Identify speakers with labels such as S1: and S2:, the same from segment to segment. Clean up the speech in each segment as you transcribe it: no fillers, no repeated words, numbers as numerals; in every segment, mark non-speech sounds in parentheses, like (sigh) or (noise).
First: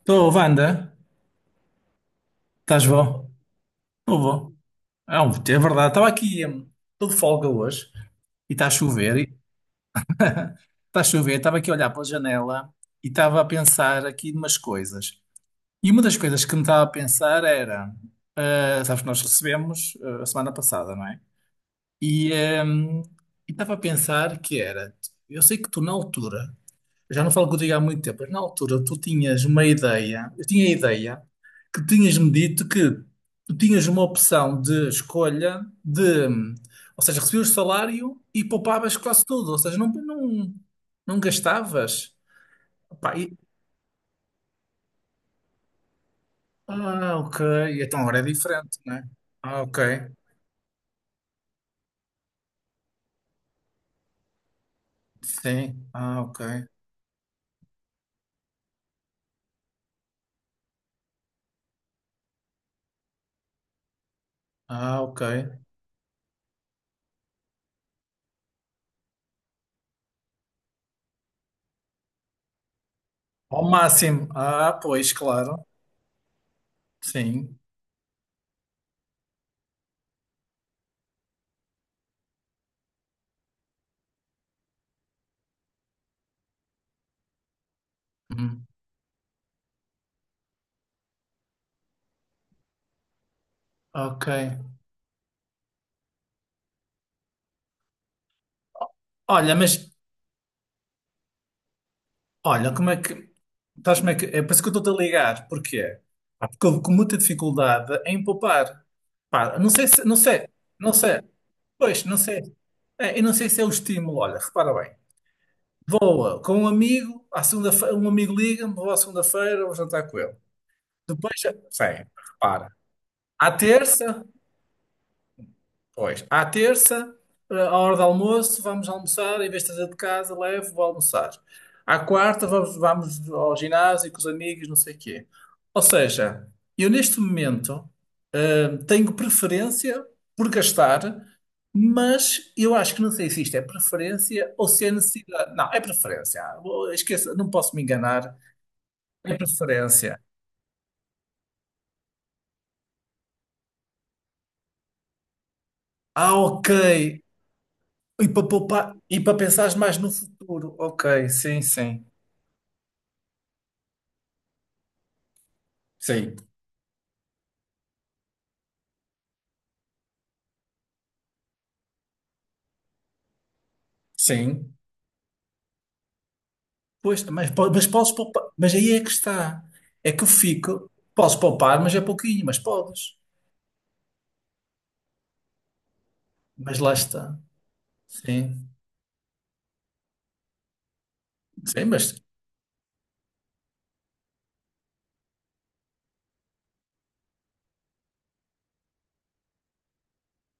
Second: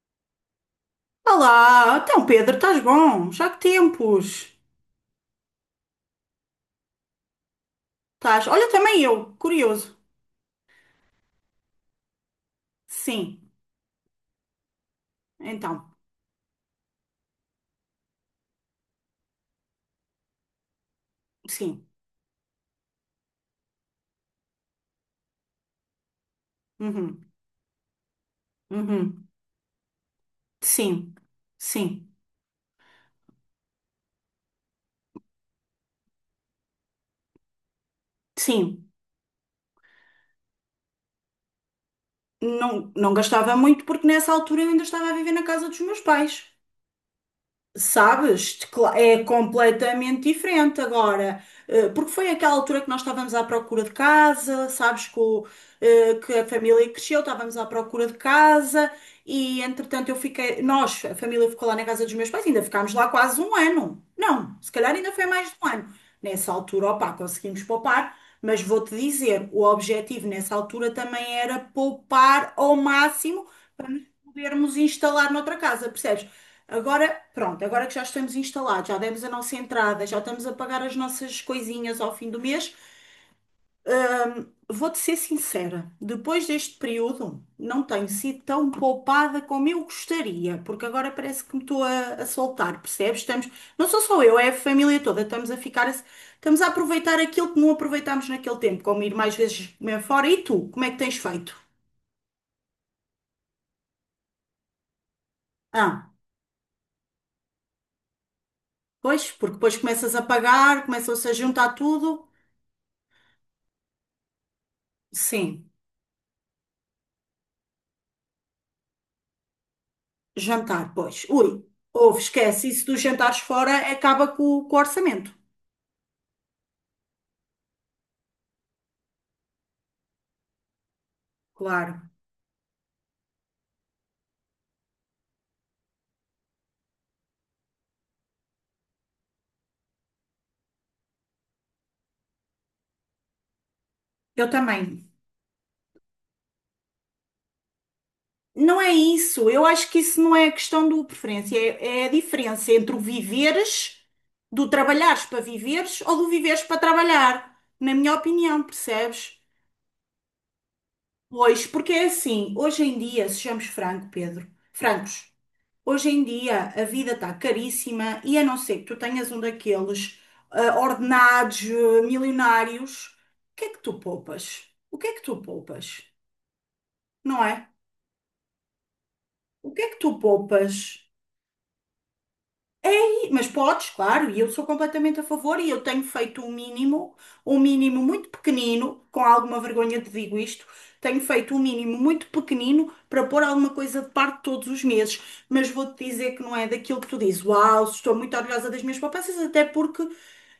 S1: Estou, Wanda,
S2: Olá, então Pedro, estás
S1: estás
S2: bom?
S1: bom?
S2: Já que
S1: Estou
S2: tempos?
S1: bom. É verdade, estava aqui, estou de folga hoje
S2: Estás?
S1: e está a
S2: Olha, também
S1: chover,
S2: eu,
S1: e
S2: curioso.
S1: está a chover, estava aqui a olhar pela janela e estava a
S2: Sim,
S1: pensar aqui em umas coisas.
S2: então,
S1: E uma das coisas que me estava a pensar era, sabes que nós recebemos a semana passada, não é?
S2: sim,
S1: E hum, e estava a pensar que era, eu sei que tu na altura já
S2: uhum,
S1: não falo contigo há muito tempo, mas na altura tu
S2: uhum,
S1: tinhas uma ideia, eu tinha a
S2: sim,
S1: ideia que
S2: sim,
S1: tinhas-me dito que tu tinhas uma opção de escolha de, ou seja, recebias o salário e
S2: sim.
S1: poupavas quase tudo, ou seja, não gastavas.
S2: Não, não
S1: Pá, e-
S2: gastava muito porque nessa altura eu ainda estava a viver na casa dos meus pais.
S1: ok, então agora é
S2: Sabes?
S1: diferente, não é?
S2: É
S1: Ah, ok,
S2: completamente diferente agora, porque foi aquela altura que nós estávamos à procura de casa, sabes, com,
S1: sim, ah,
S2: que
S1: ok,
S2: a família cresceu, estávamos à procura de casa e entretanto eu fiquei, nós, a família ficou lá na casa dos meus pais, ainda ficámos lá quase um ano. Não, se calhar
S1: ah,
S2: ainda
S1: ok.
S2: foi mais de um ano. Nessa altura, opá, conseguimos poupar, mas vou-te dizer, o objetivo nessa altura também era poupar ao máximo
S1: Ao
S2: para nos
S1: máximo, ah,
S2: podermos
S1: pois,
S2: instalar noutra
S1: claro,
S2: casa, percebes? Agora,
S1: sim,
S2: pronto, agora que já estamos instalados, já demos a nossa entrada, já estamos a pagar as nossas coisinhas ao fim do mês, vou-te ser sincera, depois deste período não tenho sido
S1: Hum,
S2: tão poupada como eu gostaria, porque agora parece que me estou a soltar, percebes? Estamos, não sou só
S1: ok.
S2: eu, é a família toda, estamos a ficar, estamos a aproveitar aquilo que não aproveitámos naquele tempo, como ir mais
S1: Olha,
S2: vezes
S1: mas
S2: comer fora. E tu, como é que tens feito?
S1: Olha, como é que. Estás como é que. É por isso que eu estou-te a ligar. Porquê?
S2: Ah,
S1: Pá, porque eu com muita dificuldade em poupar.
S2: pois, porque
S1: Pá, não
S2: depois
S1: sei se.
S2: começas
S1: Não
S2: a
S1: sei.
S2: pagar,
S1: Não sei.
S2: começam-se a juntar
S1: Pois, não
S2: tudo.
S1: sei. É, eu não sei se é o estímulo. Olha, repara bem.
S2: Sim.
S1: Vou com um amigo, à segunda-feira, um amigo liga-me, vou à segunda-feira, vou jantar com ele.
S2: Jantar, pois.
S1: Depois, sim,
S2: Ui, ouve, esquece.
S1: repara.
S2: Isso dos jantares
S1: À
S2: fora
S1: terça,
S2: acaba com o orçamento.
S1: à terça, à hora do almoço, vamos almoçar. Em vez de trazer de casa, levo, vou almoçar. À
S2: Claro.
S1: quarta, vamos ao ginásio com os amigos, não sei o quê. Ou seja, eu neste momento tenho preferência por gastar, mas eu acho que não sei se isto é
S2: Eu
S1: preferência ou se é
S2: também.
S1: necessidade. Não, é preferência. Esqueça, não posso me enganar.
S2: Não é
S1: É
S2: isso. Eu acho que
S1: preferência.
S2: isso não é a questão do preferência. É, é a diferença entre o viveres, do trabalhares para viveres ou do
S1: Ah,
S2: viveres
S1: ok.
S2: para trabalhar. Na minha
S1: E para
S2: opinião,
S1: poupar, e para
S2: percebes?
S1: pensar mais no futuro. Ok, sim,
S2: Pois, porque
S1: sim.
S2: é assim. Hoje em dia, sejamos franco, Pedro, francos. Hoje em
S1: Sim,
S2: dia a vida está caríssima e a não ser que tu tenhas um daqueles ordenados milionários, o que é que tu poupas?
S1: sim.
S2: O que é que tu poupas?
S1: Pois,
S2: Não
S1: mas,
S2: é?
S1: po- mas podes poupar. Mas aí é que está.
S2: O que é que
S1: É
S2: tu
S1: que eu fico.
S2: poupas?
S1: Posso poupar, mas é pouquinho, mas podes.
S2: Sim, mas podes, claro, e eu sou completamente a favor e eu tenho feito
S1: Mas lá está.
S2: um mínimo muito
S1: Sim.
S2: pequenino, com alguma vergonha te digo isto, tenho feito um
S1: Sim,
S2: mínimo
S1: mas.
S2: muito pequenino para pôr alguma coisa de parte todos os meses, mas vou-te dizer que não é daquilo que tu dizes, uau, estou muito orgulhosa das minhas poupanças, até porque,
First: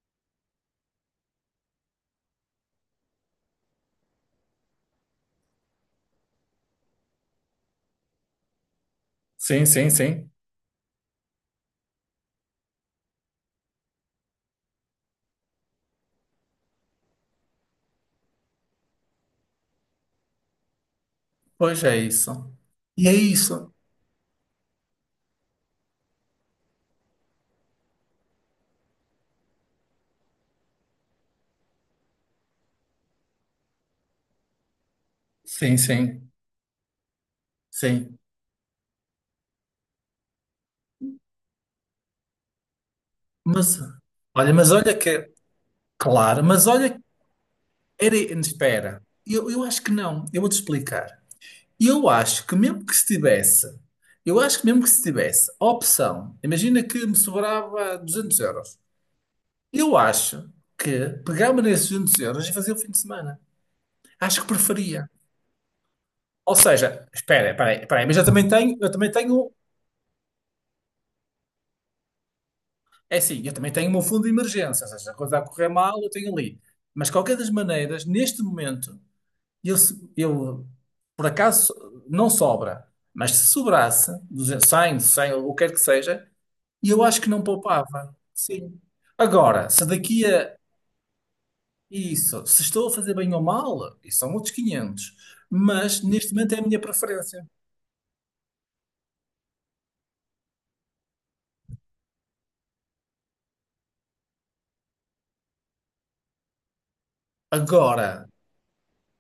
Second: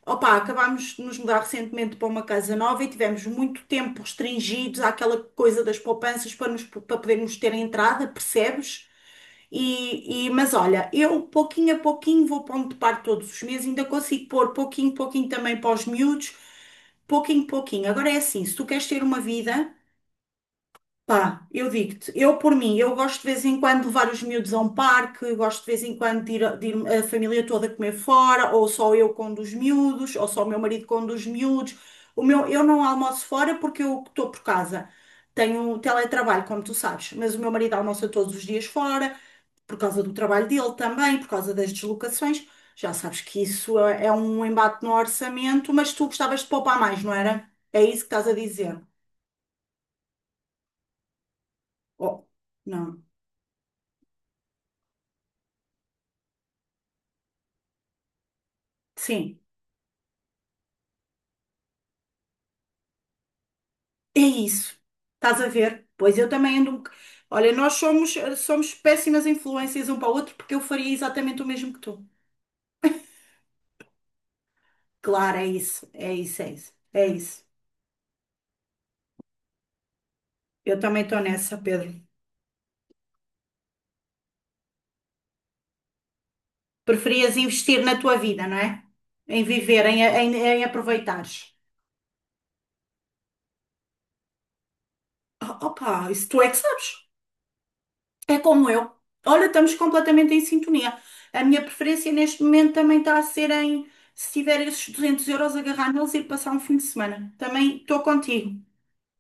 S2: opá, acabámos de nos mudar recentemente para uma casa nova e tivemos muito tempo restringidos àquela coisa das poupanças para, nos, para podermos ter entrada, percebes?
S1: Sim, sim,
S2: E,
S1: sim.
S2: mas olha, eu pouquinho a pouquinho vou pondo de parte todos os meses, ainda consigo pôr pouquinho, pouquinho também para os miúdos, pouquinho, pouquinho. Agora é assim, se tu queres ter uma vida, pá, eu
S1: Pois é
S2: digo-te,
S1: isso.
S2: eu por mim, eu
S1: E é
S2: gosto de vez em
S1: isso.
S2: quando de levar os miúdos a um parque, eu gosto de vez em quando de ir a família toda comer fora, ou só eu com um dos miúdos, ou só o meu marido com um dos miúdos. O meu, eu não almoço fora porque eu estou por casa. Tenho
S1: Sim,
S2: um
S1: sim,
S2: teletrabalho, como tu sabes, mas o meu marido almoça
S1: sim.
S2: todos os dias fora por causa do trabalho dele também, por causa das deslocações. Já sabes que isso
S1: Mas
S2: é é um
S1: mas
S2: embate no
S1: olha que. É
S2: orçamento, mas tu gostavas
S1: Claro,
S2: de
S1: mas
S2: poupar
S1: olha
S2: mais, não era? É isso que
S1: era.
S2: estás a dizer.
S1: Espera. Eu acho que não. Eu vou-te explicar. Eu
S2: Oh,
S1: acho que mesmo que
S2: não.
S1: se tivesse. Eu acho que mesmo que se tivesse a opção, imagina que me sobrava 200€.
S2: Sim,
S1: Eu acho que pegava nesses 200€ e fazia o fim de semana.
S2: é
S1: Acho que
S2: isso.
S1: preferia.
S2: Estás a ver? Pois eu
S1: Ou
S2: também ando.
S1: seja, espera,
S2: Olha,
S1: espera
S2: nós
S1: aí, espera aí,
S2: somos,
S1: mas eu também
S2: somos
S1: tenho,
S2: péssimas influências um para o outro porque eu faria exatamente o mesmo que tu.
S1: é assim, eu também tenho o meu fundo de emergência, ou seja, se a
S2: Claro,
S1: coisa a
S2: é
S1: correr
S2: isso,
S1: mal, eu
S2: é
S1: tenho
S2: isso, é
S1: ali.
S2: isso, é
S1: Mas, de qualquer
S2: isso.
S1: das maneiras, neste momento, eu
S2: Eu também estou
S1: por
S2: nessa,
S1: acaso,
S2: Pedro.
S1: não sobra, mas se sobrasse, 200, 100, 100, ou o que quer que seja, eu acho que
S2: Preferias
S1: não
S2: investir na
S1: poupava.
S2: tua vida, não
S1: Sim.
S2: é? Em
S1: Agora,
S2: viver,
S1: se
S2: em,
S1: daqui
S2: em,
S1: a
S2: em aproveitares.
S1: Isso. Se estou a fazer bem ou mal, isso são outros quinhentos.
S2: Oh,
S1: Mas
S2: Opa, isso
S1: neste
S2: tu é
S1: momento
S2: que
S1: é a minha
S2: sabes.
S1: preferência.
S2: É como eu. Olha, estamos completamente em sintonia. A minha preferência neste momento também está a ser em, se tiver esses 200 euros, agarrar neles e ir passar um fim de semana. Também estou
S1: Agora,
S2: contigo.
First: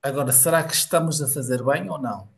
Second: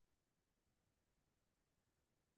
S1: agora, será que estamos a fazer bem ou não?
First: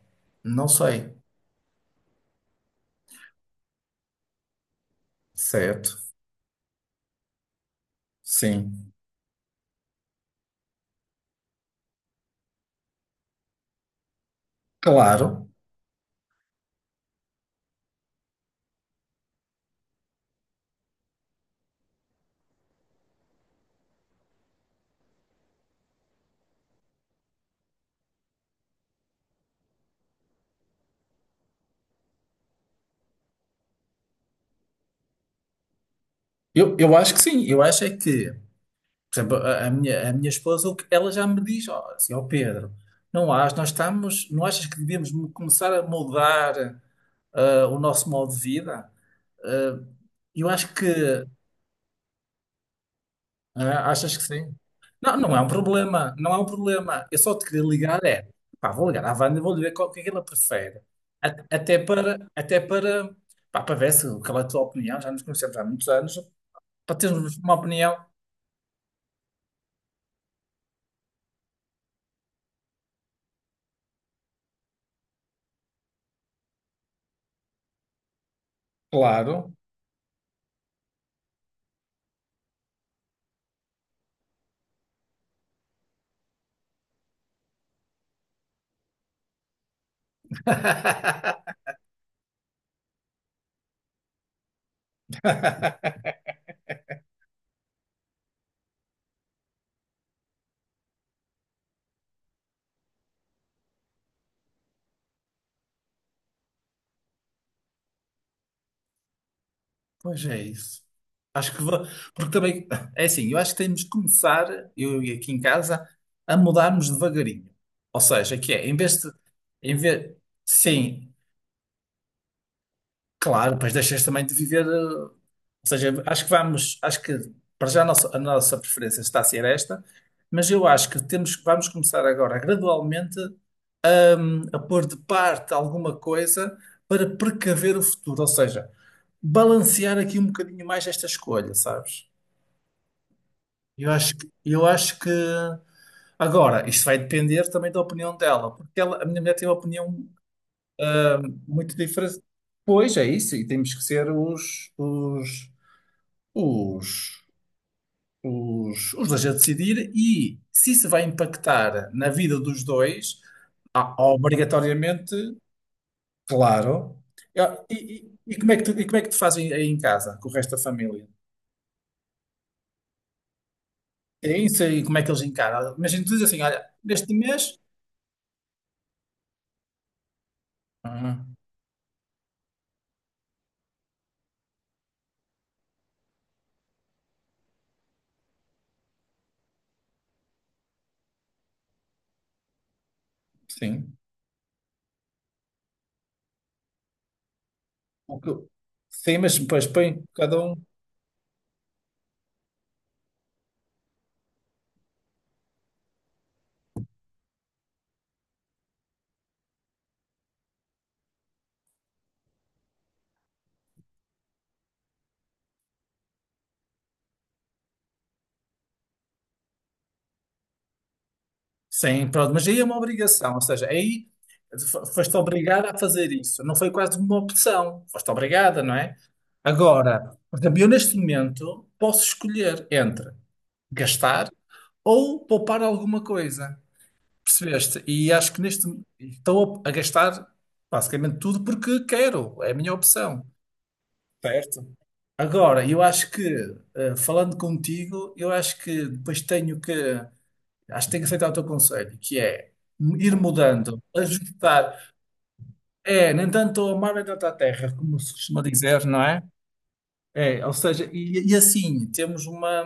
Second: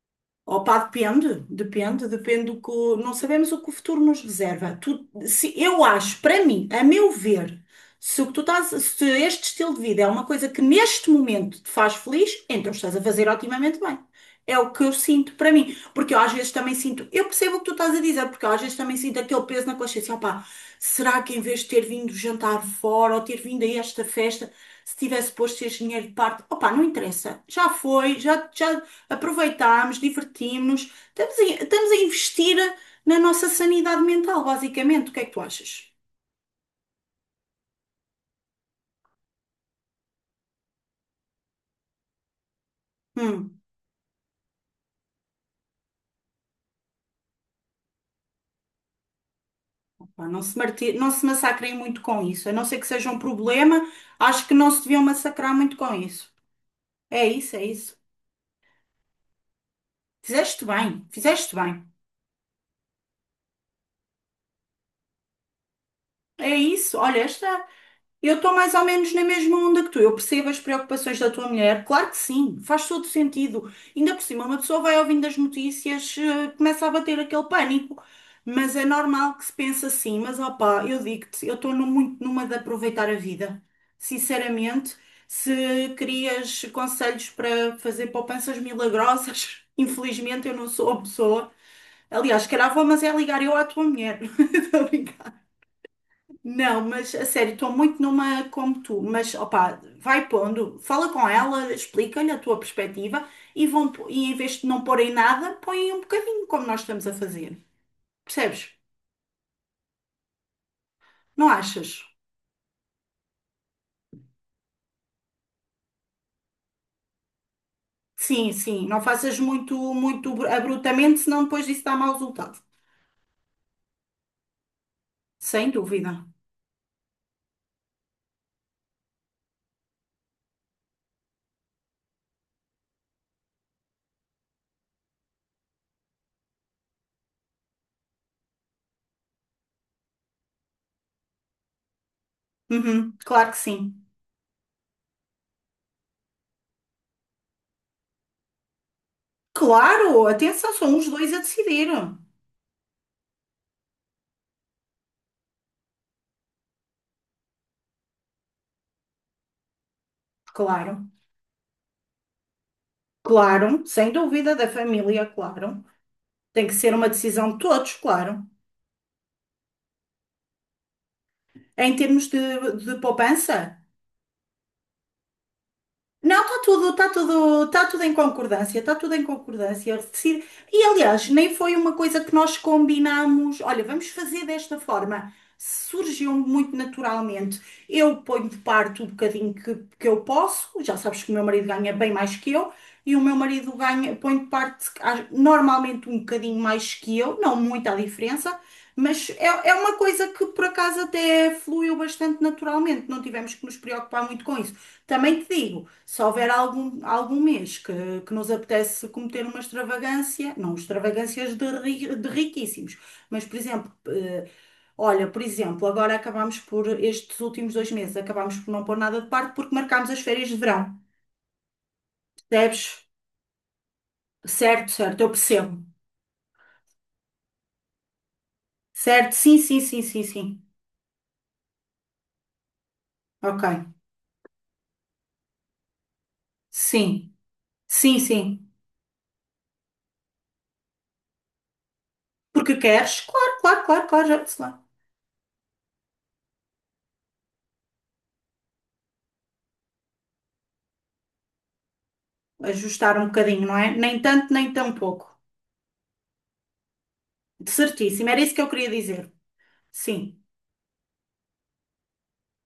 S1: Não
S2: Opa,
S1: sei.
S2: depende, depende, depende do que. Não sabemos o que o futuro nos reserva. Se, eu
S1: Certo.
S2: acho, para mim, a meu ver, se o que tu estás,
S1: Sim.
S2: se este estilo de vida é uma coisa que neste momento te faz feliz, então estás a fazer otimamente bem. É o que eu sinto
S1: Claro.
S2: para mim. Porque eu às vezes também sinto. Eu percebo o que tu estás a dizer, porque eu às vezes também sinto aquele peso na consciência. Opa, será que em vez de ter vindo jantar fora ou ter vindo a esta festa, se tivesse posto este dinheiro de parte? Opa, não interessa. Já foi, já, já, aproveitarmos, divertirmos, estamos a, estamos a investir na nossa sanidade mental, basicamente. O que é que tu achas?
S1: Eu acho que sim. Eu acho é que, por exemplo, a minha esposa, ela já me diz, ó, assim, ó Pedro, não acho,
S2: Hum,
S1: nós estamos, não achas que devíamos começar a mudar o nosso modo de vida? Ah,
S2: pá, não
S1: eu
S2: se
S1: acho que
S2: marti- não se massacrem muito com isso, a não ser que seja um problema,
S1: Ah, achas que
S2: acho que
S1: sim?
S2: não se deviam
S1: Não,
S2: massacrar muito com isso.
S1: não é um problema. Eu
S2: É
S1: só te
S2: isso,
S1: queria
S2: é isso.
S1: ligar, é, pá, vou ligar à Wanda e vou lhe ver qual, o que é que ela
S2: Fizeste
S1: prefere.
S2: bem,
S1: A-
S2: fizeste
S1: Até
S2: bem.
S1: para, até para, pá, para ver se, qual é a tua opinião, já nos conhecemos há muitos anos,
S2: É
S1: para
S2: isso, olha,
S1: termos
S2: esta.
S1: uma opinião.
S2: Eu estou mais ou menos na mesma onda que tu. Eu percebo as preocupações da tua mulher. Claro que sim, faz todo sentido. Ainda por cima, uma pessoa vai ouvindo as notícias, começa a bater aquele pânico. Mas é normal que se
S1: Claro.
S2: pense assim. Mas opá, eu digo-te, eu estou muito numa de aproveitar a vida. Sinceramente, se querias conselhos para fazer poupanças milagrosas, (laughs) infelizmente eu não sou a pessoa.
S1: (laughs)
S2: Aliás, se calhar vou, mas é ligar eu à tua mulher. (laughs) Estou a brincar. Não, mas a sério, estou muito numa como tu, mas opá, vai pondo, fala com ela, explica-lhe a tua perspectiva e, vão, e em vez de não porem nada, põem um bocadinho como nós estamos a fazer. Percebes?
S1: Pois é isso.
S2: Não
S1: Acho que vou,
S2: achas?
S1: porque também, é assim, eu acho que temos que começar, eu e aqui em casa, a mudarmos devagarinho. Ou seja,
S2: Sim,
S1: que é, em
S2: sim,
S1: vez
S2: não
S1: de,
S2: faças muito,
S1: em vez,
S2: muito
S1: sim,
S2: abruptamente, senão depois disso dá mau resultado.
S1: claro, depois deixas também de viver. Ou
S2: Sem
S1: seja,
S2: dúvida.
S1: acho que para já a nossa preferência está a ser esta, mas eu acho que temos, vamos começar agora gradualmente a pôr de parte alguma coisa para precaver o futuro, ou seja, balancear aqui um bocadinho mais esta escolha, sabes?
S2: Uhum, claro que
S1: Eu
S2: sim.
S1: acho que, eu acho que agora isto vai depender também da opinião dela, porque ela, a minha mulher tem uma opinião
S2: Claro, atenção, são os dois a
S1: muito
S2: decidir.
S1: diferente. Pois é isso, e temos que ser os os dois a decidir e se isso
S2: Claro,
S1: vai impactar na vida dos dois,
S2: claro, sem dúvida, da
S1: obrigatoriamente,
S2: família, claro. Tem que ser
S1: claro.
S2: uma decisão de
S1: Eu- E,
S2: todos, claro.
S1: Como é que tu, e como é que tu fazem aí em casa, com o resto da família?
S2: É em termos de poupança,
S1: É isso aí, como é que eles encaram? Imagina, tu dizes
S2: não,
S1: assim,
S2: está
S1: olha,
S2: tudo, está
S1: neste mês,
S2: tudo, está tudo em concordância, está tudo em concordância. E
S1: ah,
S2: aliás, nem foi uma coisa que nós combinámos. Olha, vamos fazer desta forma. Surgiu muito naturalmente. Eu ponho de parte o bocadinho que eu posso. Já sabes que o meu marido ganha bem mais que eu, e o meu marido
S1: sim.
S2: ganha, põe de parte normalmente um bocadinho mais que eu, não muita
S1: O que-
S2: diferença,
S1: sim,
S2: mas
S1: mas
S2: é,
S1: depois
S2: é
S1: põe
S2: uma coisa
S1: cada
S2: que
S1: um.
S2: por acaso até fluiu bastante naturalmente. Não tivemos que nos preocupar muito com isso. Também te digo, se houver algum, algum mês que nos apetece cometer uma extravagância, não extravagâncias de, de riquíssimos, mas, por exemplo, olha, por exemplo, agora acabámos por, estes últimos dois meses, acabámos por não pôr nada de parte porque marcámos as férias de verão.
S1: Sim, pronto, mas aí é uma
S2: Percebes?
S1: obrigação, ou seja, aí
S2: Certo,
S1: foste
S2: certo, eu
S1: obrigada a
S2: percebo.
S1: fazer isso, não foi quase uma opção, foste obrigada, não é?
S2: Certo, sim, sim, sim,
S1: Agora,
S2: sim,
S1: por exemplo,
S2: sim.
S1: eu neste momento posso escolher entre
S2: Ok.
S1: gastar ou poupar alguma coisa,
S2: Sim,
S1: percebeste? E
S2: sim,
S1: acho que
S2: sim.
S1: neste estou a gastar basicamente tudo porque quero, é a minha
S2: Porque queres?
S1: opção,
S2: Claro, claro, claro, claro, já, sei
S1: certo?
S2: lá,
S1: Agora, eu acho que, falando contigo, eu acho que depois tenho que. Acho que tenho que aceitar o teu conselho, que é
S2: ajustar
S1: ir
S2: um bocadinho, não
S1: mudando,
S2: é? Nem tanto, nem
S1: ajustar.
S2: tão pouco.
S1: É, nem tanto ao mar, nem tanto à terra, como se
S2: Certíssimo, era
S1: costuma
S2: isso que eu
S1: dizer,
S2: queria
S1: não é?
S2: dizer. Sim,
S1: É, ou seja, assim temos uma,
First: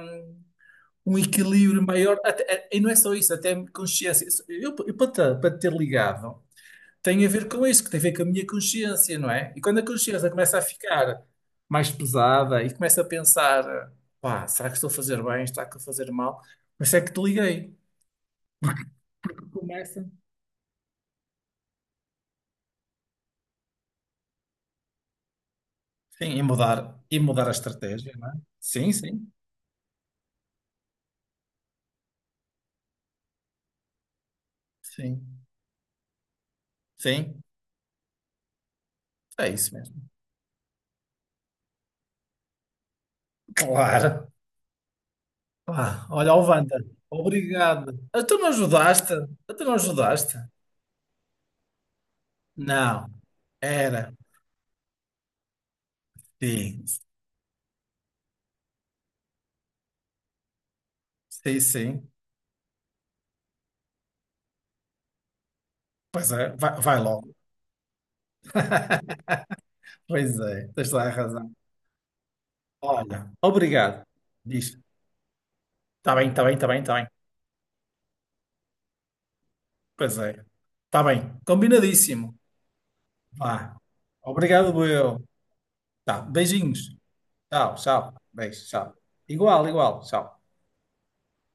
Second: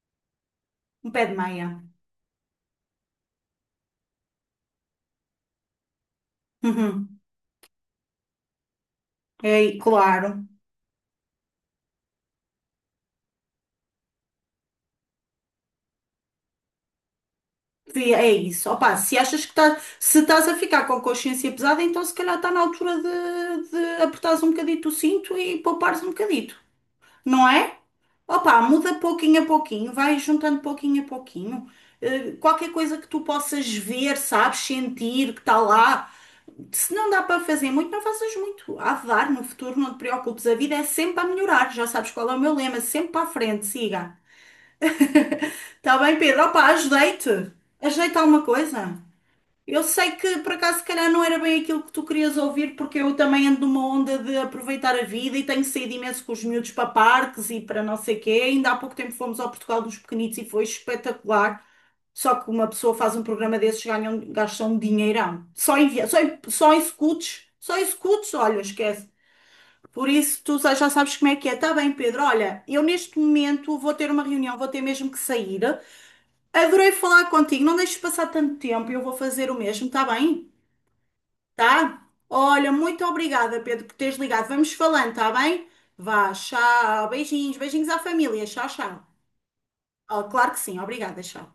S2: um
S1: um
S2: pé de meia.
S1: equilíbrio maior, é, e não é só isso, até consciência. Eu para te ter ligado,
S2: Uhum.
S1: tem a ver com isso, que tem a ver com a minha consciência, não é? E
S2: É,
S1: quando a
S2: claro,
S1: consciência começa a ficar mais pesada e começa a pensar, pá, será que estou a fazer bem, será que estou a fazer mal? Por isso é que te liguei.
S2: sim, é isso. Opa, se achas que tá,
S1: Começa.
S2: se estás a ficar com a consciência pesada, então se calhar está na altura de apertares um bocadito o cinto e poupares um
S1: Sim, e
S2: bocadito,
S1: mudar, e
S2: não
S1: mudar a
S2: é?
S1: estratégia, não é?
S2: Opa,
S1: Sim,
S2: muda
S1: sim,
S2: pouquinho a pouquinho, vai juntando pouquinho a pouquinho. Qualquer coisa que tu possas ver, sabes, sentir que
S1: sim,
S2: está lá. Se não dá para
S1: sim,
S2: fazer muito, não faças muito. Há de dar no
S1: é isso
S2: futuro, não
S1: mesmo.
S2: te preocupes. A vida é sempre a melhorar. Já sabes qual é o meu lema, sempre para a frente, siga.
S1: Claro.
S2: Está
S1: Ah,
S2: bem,
S1: olha,
S2: Pedro?
S1: ó
S2: Opa,
S1: Wanda,
S2: ajudei-te.
S1: obrigado.
S2: Ajeita
S1: Ah, tu
S2: alguma
S1: não
S2: coisa.
S1: ajudaste? Ah, tu não
S2: Eu sei
S1: ajudaste?
S2: que por acaso se calhar não era bem aquilo que tu querias ouvir, porque
S1: Não,
S2: eu também ando numa
S1: era.
S2: onda de aproveitar a vida e tenho saído imenso com os miúdos
S1: Sim,
S2: para parques e para não sei quê. Ainda há pouco tempo fomos ao Portugal dos Pequenitos e foi
S1: sim,
S2: espetacular.
S1: sim.
S2: Só que uma pessoa faz um programa desses, ganham, gastam um dinheirão.
S1: Pois é, vai, vai logo.
S2: Só em scouts, olha, esquece.
S1: (laughs)
S2: Por
S1: Pois
S2: isso, tu
S1: é,
S2: já já
S1: tens toda a
S2: sabes como é que
S1: razão.
S2: é. Tá bem, Pedro, olha, eu neste
S1: Olha,
S2: momento vou
S1: obrigado.
S2: ter uma reunião, vou
S1: Diz.
S2: ter mesmo que sair.
S1: Está bem, está bem, está bem,
S2: Adorei
S1: está bem.
S2: falar contigo, não deixes passar tanto tempo, eu vou fazer o mesmo, tá
S1: Pois é.
S2: bem?
S1: Está bem,
S2: Tá?
S1: combinadíssimo.
S2: Olha, muito obrigada,
S1: Vá.
S2: Pedro, por teres ligado. Vamos
S1: Obrigado,
S2: falando,
S1: eu.
S2: tá bem?
S1: Tá,
S2: Vá,
S1: beijinhos.
S2: tchau, beijinhos,
S1: Ciao,
S2: beijinhos à
S1: ciao.
S2: família,
S1: Beijo,
S2: tchau,
S1: ciao.
S2: tchau.
S1: Igual, igual,
S2: Ah,
S1: ciao.
S2: claro que sim, obrigada, tchau.